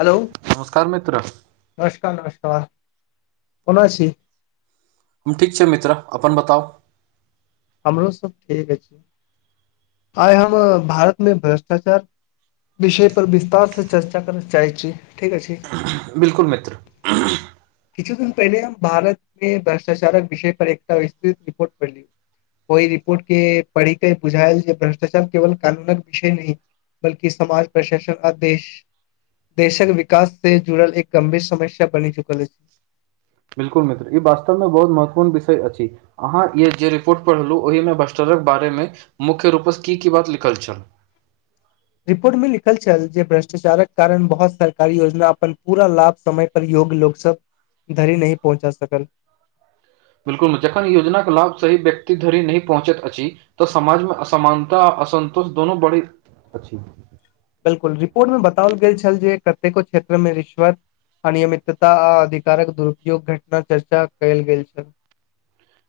Hello नमस्कार मित्र नमस्कार नमस्कार कोना छी हम ठीक छै मित्र अपन बताउ हमरो सब ठीक अछि आय हम भारत मे भ्रष्टाचार विषय पर विस्तारसँ चर्चा करऽ चाहै छी ठीक अछि बिल्कुल मित्र किछु दिन पहिले हम भारत मे भ्रष्टाचारक विषय पर एकटा विस्तृत रिपोर्ट पैली ओई रिपोर्ट के पढ़ी केे बुझायल जे भ्रष्टाचार केवल कानूनक विषय नहि बल्कि समाज प्रशासन आ देेश देशक विकास से जुड़ल एक गंभीर समस्या बनी चुकल अछि बिल्कुल मित्र ई वास्तव मे बहुत महत्वपूर्ण विषय अछि अहाँ ई जे रिपोर्ट पढ़लहुँ ओहिमे भस्टरक बारेमे मुख्य रूपसँ की की बात लिखल छल रिपोर्ट मे लिखल छल जे भ्रष्टाचारक कारण बहुत सरकारी योजना अपन पूरा लाभ समय योग्य लोक सब धरि नहि पहुँचा सकल बिल्कुल जखन योजनाके लाभ सही व्यक्ति धरि नहि पहुँचैत अछि तऽ समाजमे असमानता आ असन्तोष दोनो बढ़ैत अछि बिल्कुल रिपोर्ट मे बताओल गेल छल जे कतेको क्षेत्रमे रिश्वत अनियमितता आ अधिकारक दुरूपयोग घटना चर्चा कयेल गेल छै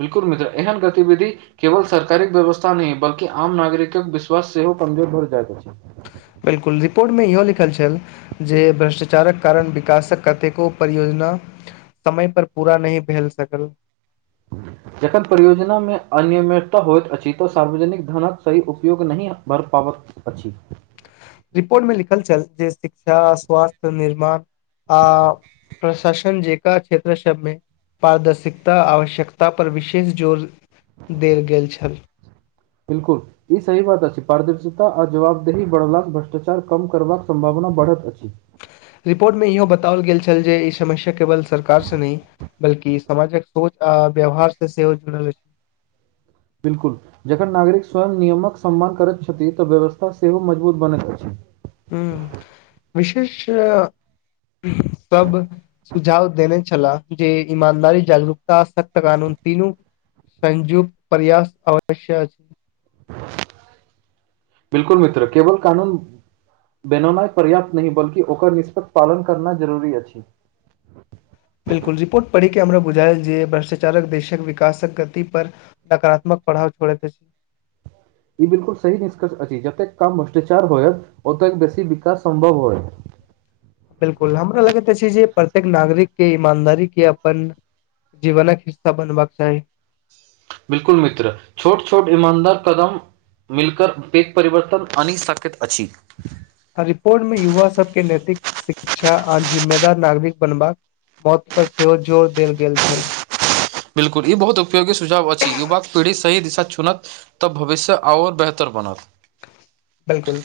बिल्कुल मित्र एहन गतिविधि केवल सरकारीक व्यवस्था नहि बल्कि आम नागरिकक विश्वास सेहो कमजोर भर जाे छै बिल्कुल रिपोर्टमे इहो लिखल छल जे भ्रष्टाचारक कारण विकासक कतेको परियोजना समय पर पूरा नहि भेल सकल जखन परियोजनामे अनियमितता होइत अछि तऽ सार्वजनिक धनक सही उपयोग नहि भर पाब अछि रिपोर्ट मे लिखल छल जे शिक्षा स्वास्थ्य निर्माण आ प्रशासन जे क्षेत्र सभमे पारदर्शिकता आवश्यकता पर विशेष जोड़ देल गेल छल बिल्कुल ई सही बात अछि पारदर्शता आ जवाबदेही बढ़ला भ्रष्टाचार कम करबाक सम्भावना बढ़त अछि रिपोर्टमे इहो बताओल गेल छल जे ई समस्या केवल सरकारसँ नहि बल्कि समाजक सोच आ व्यवहार से सेहो जुड़ल अछि बिल्कुल जखन नागरिक स्वयं नियमक सम्मान करैत छथि तऽ व्यवस्था सेहो मजबूत बनैत अछि ह्म विशेषय तब सुझाव देने छलाह जे ईमानदारी जागरूकता सख्त कानून तीनू संजुक प्रयास अवश्य [inaudible] बिल्कुल मित्र केवल कानून बेनौनाइ पर्याप्त नहि बल्कि ओकर निष्पत्त पालन करनाइ जरूरी अछि बिल्कुल रिपोर्ट पढ़िकेऽ हमरा बुझाएल जे भ्रष्टाचारक देशक विकासक गतिपर नकारात्मक पढ़ाव छोड़ैत अछि ई बिल्कुल सही निष्कर्ष अछि जते काम भ्रष्टाचार होयत ओतेक बेसी विकास सम्भव होयत बिल्कुल हमरा लगैत अछि जे प्रत्येक नागरिक के ईमानदारी के अपन जीवनके हिस्सा बनबाक चाही बिल्कुल मित्र छोट छोट ईमानदार कदम मिलकर पेघ परिवर्तन आनि साकैत अछि रिपोर्ट मे युवा सबके नैतिक शिक्षा आ जिम्मेदार नागरिक बनबाक मौत पर सेहो जोर देल गेल छल बिल्कुल ई बहुत उपयोगी सुझाव अछि युवक पीढ़ी सही दिशा चुनत तऽ भविष्य आओर बेहतर बनत बिलकुल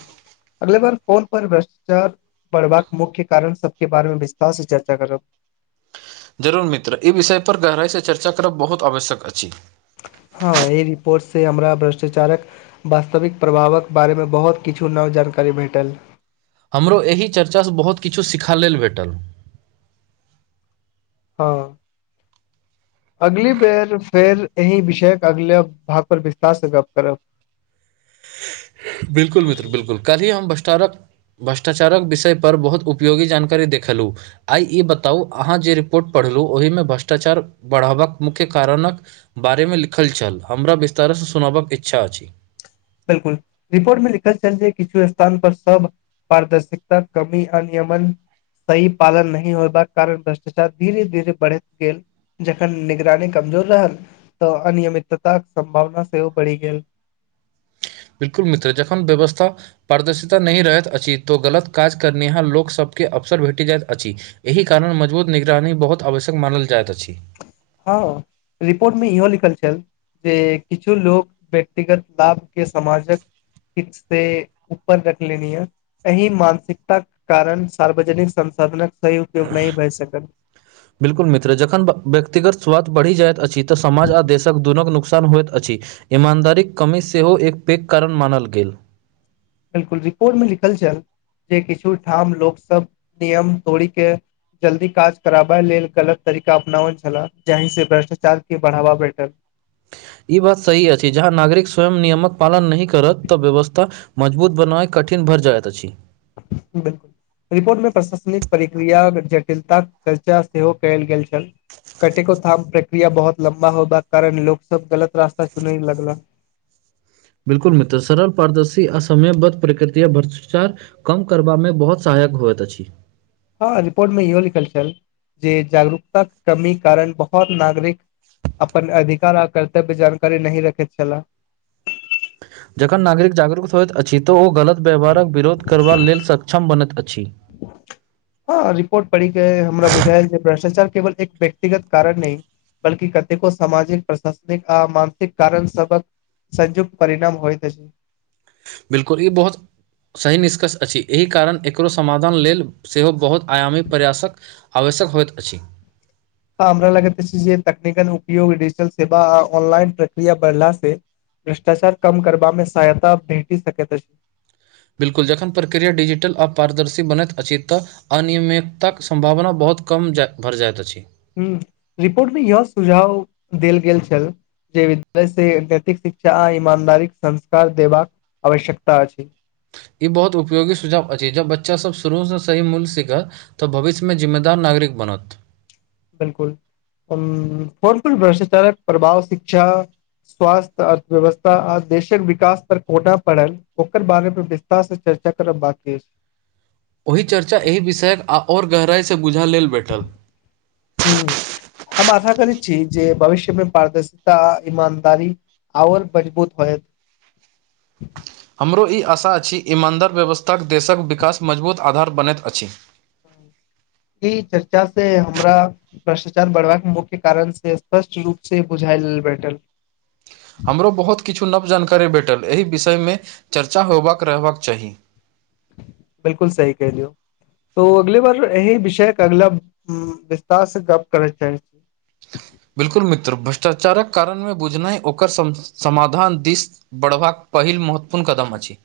अगला बार फोन पर भ्रष्टाचार पढ़बाक मुख्य कारण सबके बारे मे विस्तार से चर्चा करब जरूर मित्र ई विषय पर गहराइसँ चर्चा करब बहुत आवश्यक अछि हँ ई रिपोर्ट से हमरा भ्रष्टाचारक वास्तविक प्रभावक बारेमे बहुत किछु नव जानकारी भेटल हमरो एहि चर्चासँ बहुत किछु सिखऽ लेल भेटल हँ अगली बेर फेर एहि विषयके अगला भाग पर विस्तार से गप करब बिल्कुल मित्र बिल्कुल कल्हि हम भस्टारक भ्रष्टाचारक विषयपर बहुत उपयोगी जानकारी देखेहलु आय ई बताउ अहाँ जे रिपोर्ट पढ़लहुँ ओहिमे भ्रष्टाचार बढ़बाक मुख्य कारणक बारेमे लिखल छल हमरा विस्तारसँ सुनबाक इच्छा अछि बिल्कुल रिपोर्ट मे लिखल छल जे किछु स्थान पर सब पारदर्शिकता कमी अनियमन सही पालन नहि होयबाक कारण भ्रष्टाचार धीरे धीरे बढ़ैत गेल जखन निगरानी कमजोर रहल तऽ अनियमिताक सम्भावना सेहो बढ़ि गेल बिल्कुल मित्र जखन व्यवस्था पारदर्शिता नहि रहैत अछि तो गलत काज करनेहार लोकसभके अवसर भेटी जाइत अछि एहि कारण मजबूत निगरानी बहुत आवश्यक मानल जायइत अछि हँ रिपोर्ट मे इहो लिखल छल जे किछु लोक व्यक्तिगत लाभ के समाजक किस से उपर रख लेनी य एहि मानसिकताक कारण सार्वजनिक संसाधनक सही उपयोग नहि भए सकल बिल्कुल मित्र जखन व्यक्तिगत स्वाद बढ़ि जाइत अछि तऽ समाज आ देशक दुनूक नुकसान होइत अछि ईमानदारीक कमी सेहो एक पैघ कारण मानल गेल बिल्कुल रिपोर्ट मे लिखल छल जे किछु ठाम लोक सब नियम तोड़ीक के जल्दी काज कराबा लेल गलत तरीका अपनाबल छलाह जाहि से भ्रष्टाचार के बढ़ावा भेटल ई बात सही अछि जहाँ नागरिक स्वयं नियमक पालन नहि करत तऽ व्यवस्था मजबूत बनय कठिन भर जायत अछि बिल्कुल रिपोर्ट मे प्रशासनिक प्रक्रिया जटिलताक चर्चा सेहो कयल गेल छल कटेेको थाम प्रक्रिया बहुत लम्बा होबा कारण लोग सब गलत रास्ता चुन लगला बिल्कुल मित्र सरल पारदर्शी असमय ब प्रकृतिया भ्रष्टाचार कम करबा मे बहुत सहायक होइत अछि हँ रिपोर्ट में इहो लिखल छल जे जागरूकता के कमी कारण बहुत नागरिक अपन अधिकार आ कर्तव्य जानकारी नही रखैत छलाह जखन नागरिक जागरूक होइत अछि तऽ ओ गलत व्यवहारक विरोध करबा लेल सक्षम बनैत अछि हँ रिपोर्ट पढ़िक के हमरा बुझाय जे भ्रष्टाचार केवल एक व्यक्तिगत कारण नहि बल्कि कतेको सामाजिक प्रशासनिक आ मानसिक कारण सबक संजोग परिणाम होइत अछि बिल्कुल ई बहुत सही निष्कर्ष अछि एहि कारण एकरो समाधान लेल सेहो बहुत आयामी प्रयासक आवश्यक होइत अछि तऽ हमरा लगैत जे तक्निकल उपयोग डिजिटल सेवा आ ऑनलाइन प्रक्रिया बढ़ला से भ्रष्टाचार कम करबामे सहायता भेटी सकै त बिल्कुल जखन प्रक्रिया डिजिटल आर पारदर्शी बनैत अछि तऽ अनियमितताक सम्भावना बहुत कम भरि जाइत अछि ह रिपोर्ट मे यह सुझाव देल गेल छल जे विद्यालय से नैतिक शिक्षा आ ईमानदारी के संस्कार देबाक आवश्यकता अछि ई बहुत उपयोगी सुझाव अछि जब बच्चा सब शुरूसँ सही मूल्य सिखा तऽ भविष्य मे जिम्मेदार नागरिक बनत। बिल्कुल भ्रष्टाचार प्रभाव शिक्षा। स्वास्थ्य, अर्थव्यवस्था आ देशक विकास पर कोटा पड़ल। ओकर बारेमे विस्तार से चर्चा करब बकी ओहि चर्चा एहि विषयके आओर गहराइसँ बुझि लेबाक भेटल। हँ, हम आशा करैत छी जे भविष्य मे पारदर्शिता, ईमानदारी आओर मजबूत होय। हमरो ई आशा अछि। ईमानदार, व्यवस्थाके देशक विकास मजबूत आधार बनैत अछि। ई चर्चा से हमरा। भ्रष्टाचार, बढ़बाक मुख्य कारण से स्पष्ट रूप से बुझायल भेटल। हमरो बहुत किछु नव जानकारी भेटल। एहि विषयमे चर्चा होयबाक रहबाक चाही। बिल्कुल सही कहि दियौ। तऽ अगिला बेर एहि विषयके अगिला विस्तारसँ गप करै चाही। बिल्कुल मित्र, भ्रष्टाचारक कारण बुझनाइ आ ओकर समाधान दिस बढ़वा पहिल महत्वपूर्ण कदम अछि।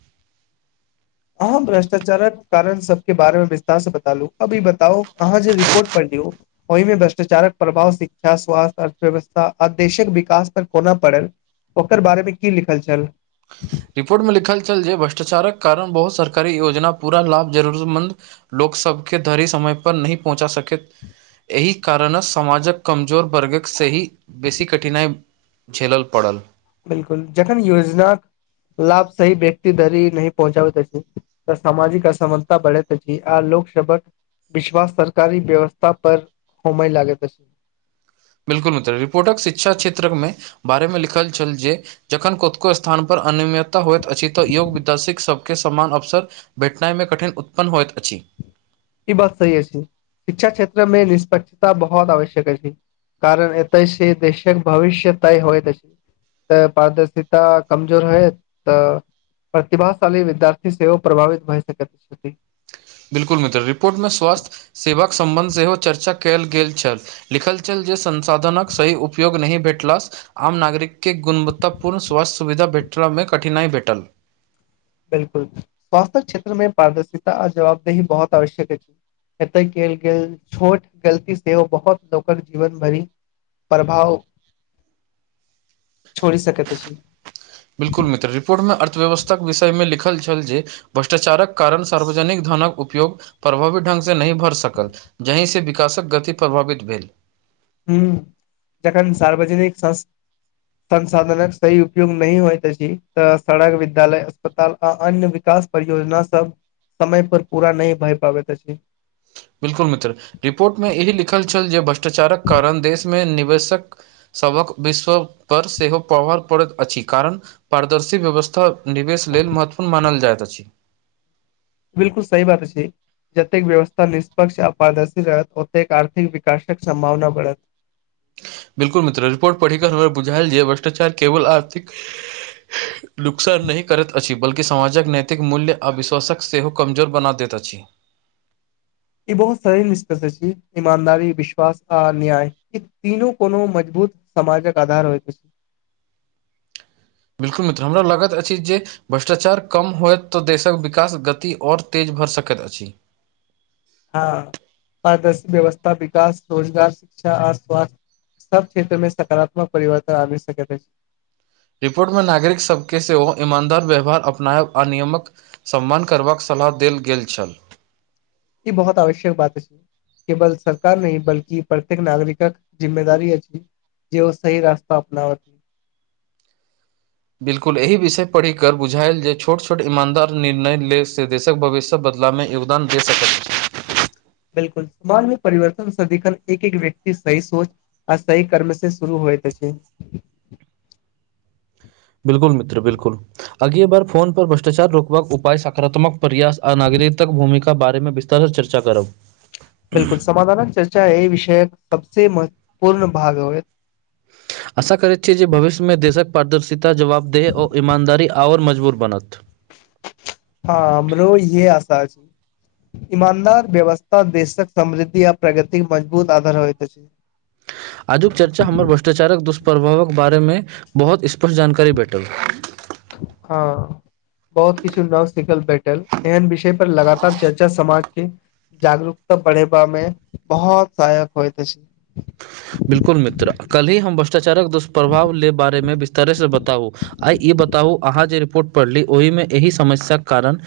अहाँ भ्रष्टाचारक कारण सभके बारे मे विस्तारसँ बतालू अभी बताउ अहाँ जे रिपोर्ट प दियऔ ओहिमे भ्रष्टाचारक प्रभाव शिक्षा, स्वास्थ्य अर्थव्यवस्था, आ देशक विकास पर कोना पड़ल। ओकर बारेमे की लिखल छल? रिपोर्ट में लिखल छल जे भ्रष्टाचारक कारण बहुत सरकारी योजना पूरा लाभ जरूरत मंन्द। लोक सभके धरी समय पर नहि पहुँचा सकै। एहि कारणसँ समाजक कमजोर वर्गकसँ ही बेसी कठिनाइ। झेलल पड़ल। बिल्कूल जखन योजनाक। लाभ सही व्यक्ति धरि न पहुँचाबै तऽ छै। तऽ सामाजिक असमलता बढ़ैत त छी आ लोक सभक विश्वास सरकारी व्यवस्था पर होमइ लागे त छै। बिल्कुल मित्र रिपोर्टक, शिक्षा क्षेत्र मे बारे मे लिखल छल जे। जखन कतको स्थान पर अनियमितता होयइत अछि तऽ योग विद्यासिक सभके समान अवसर। भेटनाइमे कठिन उत्पन्न होइत अछी ई बात सही अछि छै। शिक्षा क्षेत्र में निष्पक्षता बहुत आवश्यक छै। कारण एत छै। देशक भविष्य होइ त छै तऽ पारदर्शता कमजोर है तऽ प्रतिभाशाली, विद्यार्थी सेहो प्रभावित भहि सकैत। बिल्कुल मित्र रिपोर्टमे स्वास्थ्य सेवाक सम्बन्ध सेहो चर्चा कयल गेल छल। लिखल छल जे संसाधनक सही उपयोग नहि भेटल। आम नागरिकके गुणवत्तापूर्ण स्वास्थ्य सुविधा भेटबामे कठिनाइ भेटल। बिल्कुल, स्वास्थ्य क्षेत्रमे पारदर्शिता आ जवाबदेही बहुत आवश्यक छै। एते कल गेल छोट गलती सेहो बहुत लोकक जीवन भरी। प्रभाव छोड़ सक त बिल्कूल मित्र रिपोर्ट मे अर्थव्यवस्थाक विषयमे लिखल छल जे भ्रष्टाचारक कारण सार्वजनिक धनक उपयोग। प्रभावित ढंग से नहि भर सकल जहि से विकासक गति प्रभावित भेल हू जझन सार्वजनिक संसाधनक सही उपयोग नी होयइत अछि। तऽ सड़क विद्यालय अस्पताल आ अन्य विकास। परियोजना सभ समय पर पूरा नहि भऽ पाबैत अछि। बिल्कूल मित्र रिपोर्ट मे एहि लिखल छल। जे भ्रष्टाचारक कारण देशमे निवेशक सभक विश्व पर सेहो प्रभाव पड़ैत अछि। कारण पारदर्शी व्यवस्था निवेश लेल महत्वपूर्ण मानल जाइत अछि। बिल्कुल सही बात अछि। जतेक व्यवस्था निष्पक्ष आ पारदर्शी रहत, ओतेक आर्थिक विकासक सम्भावना बढ़त। बिल्कुल मित्र रिपोर्ट पढ़िकऽ हमर बुझायल जे भ्रष्टाचार केवल आर्थिक नुकसान नहि करैत अछि बल्कि समाजक नैतिक मूल्य आ विश्वासक सेहो कमजोर बना दैत अछि ई बहुत सही निष्कर्ष अछि ईमानदारी, विश्वास आ न्याय ई तीनू कोनो मजबूत समाजक आधार होइत अछि। बिल्कुल मित्र हमरा लागत अछि जे भ्रष्टाचार कम होयत तऽ देशक विकास गति और तेज भऽ सकैत अछि हँ आदर्श व्यवस्था विकास रोजगार शिक्षा आस्वास्थ सब क्षेत्र मे सकारात्मक परिवर्तन आनि सकैत अछि रिपोर्ट मे नागरिक सबके सेहो ईमानदार व्यवहार अपनाब आ नियमक सम्मान करबाक सलाह देल गेल छल। ई बहुत आवश्यक बात अछि। केवल सरकार नहि बल्कि प्रत्येक नागरिकक जिम्मेदारी अछि जे ओ सही रास्ता अपना ओत बिल्कुल एहि विषय पढ़िक बुझायल जे छोट छोट ईमानदार निर्णय ले से देशक भविष्य तो बदलामे योगदान दे सकैत अछि। बिल्कुल मोन मे परिवर्तन सदिखन एक एक व्यक्ति सही सोच आ सही कर्म से शुरू होइत अछि। बिल्कुल मित्र बिल्कुल अगिले बार फोन पर भ्रष्टाचार रोकबाक उपाय सकारात्मक प्रयास आ नागरिकतक भूमिका बारे मे विस्त तहन चर्चा करब बिल्कुल समाधानक चर्चा ऐ विषयक सबसे महत्वपूर्ण भाग होयत आशा करैत छी जे भविष्यमे देशक पारदर्शिता जवाबदेह ओ ईमानदारी आओर मजबूत बनत हँ हमरो इहे आशा अछि ईमानदार व्यवस्था देशक समृद्धि आ प्रगति के मजबूत आधार होइत अछि आजुक चर्चा हमर भ्रष्टाचारक दुष्प्रभावक बारे मे बहुत स्पष्ट जानकारी भेटल हँ बहुत किछु नव सिखल भेटल एहन विषय पर लगातार चर्चा समाज के जागरूकता बढ़ेबा मे बहुत सहायक होइत अछि। बिल्कुल मित्र काल्हि हम भ्रष्टाचारक दुष्प्रभाव ले बारे मे विस्तारेसँ बताउ आइ ई बताउ अहाँ जे रिपोर्ट पढ़ली ओहिमे एहि समस्याक कारण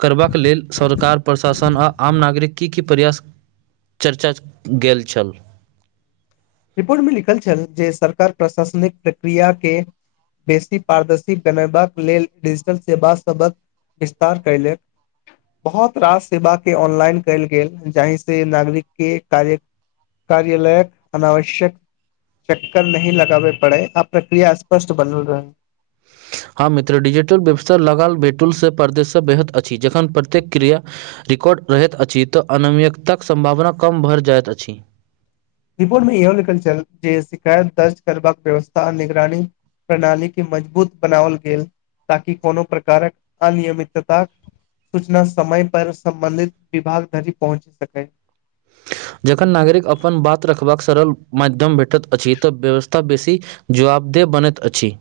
करबाक लेल सरकार प्रशासन आ आम नागरिक कि कि प्रयास चर्चा गेल छल रिपोर्ट मे लिखल छल जे सरकार प्रशासनिक प्रक्रिया के बेसी पारदर्शी बनेबाक लेल डिजिटल सेवा सभक विस्तार कयले बहुत रास सेवा के ऑनलाइन कयल गेल जहि से नागरिक के कार्य कार्यालयक अनावश्यक चक्कर नहि लगाबय पड़य आ प्रक्रिया स्पष्ट बनल रहय हँ मित्र डिजिटल व्यवस्था लगाल वेटुलसँ परदेशसँ बेहद अछि जखन प्रत्येक क्रिया रिकॉर्ड रहैत अछि तऽ अनियमितता क सम्भावना कम भर जाइत अछि रिपोर्ट मे इहो लिखल छल जे शिकायत दर्ज करबाक व्यवस्था आ निगरानी प्रणालीे के मजबूत बनाओल गेल ताकि कोनो प्रकारक अनियमितता सूचना समय पर सम्बन्धित विभाग धरि पहुँच सकैय जखन नागरिक अपन बात रखबाक सरल माध्यम भेटैत अछि तऽ व्यवस्था बेसी जवाबदेह बनैत अछि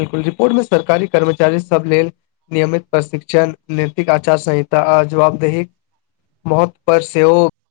बिलकुल रिपोर्ट मे सरकारी कर्मचारी सब लेल नियमित प्रशिक्षण नैतिक आचार संहिता आ जवाबदेही महत्व पर सेहो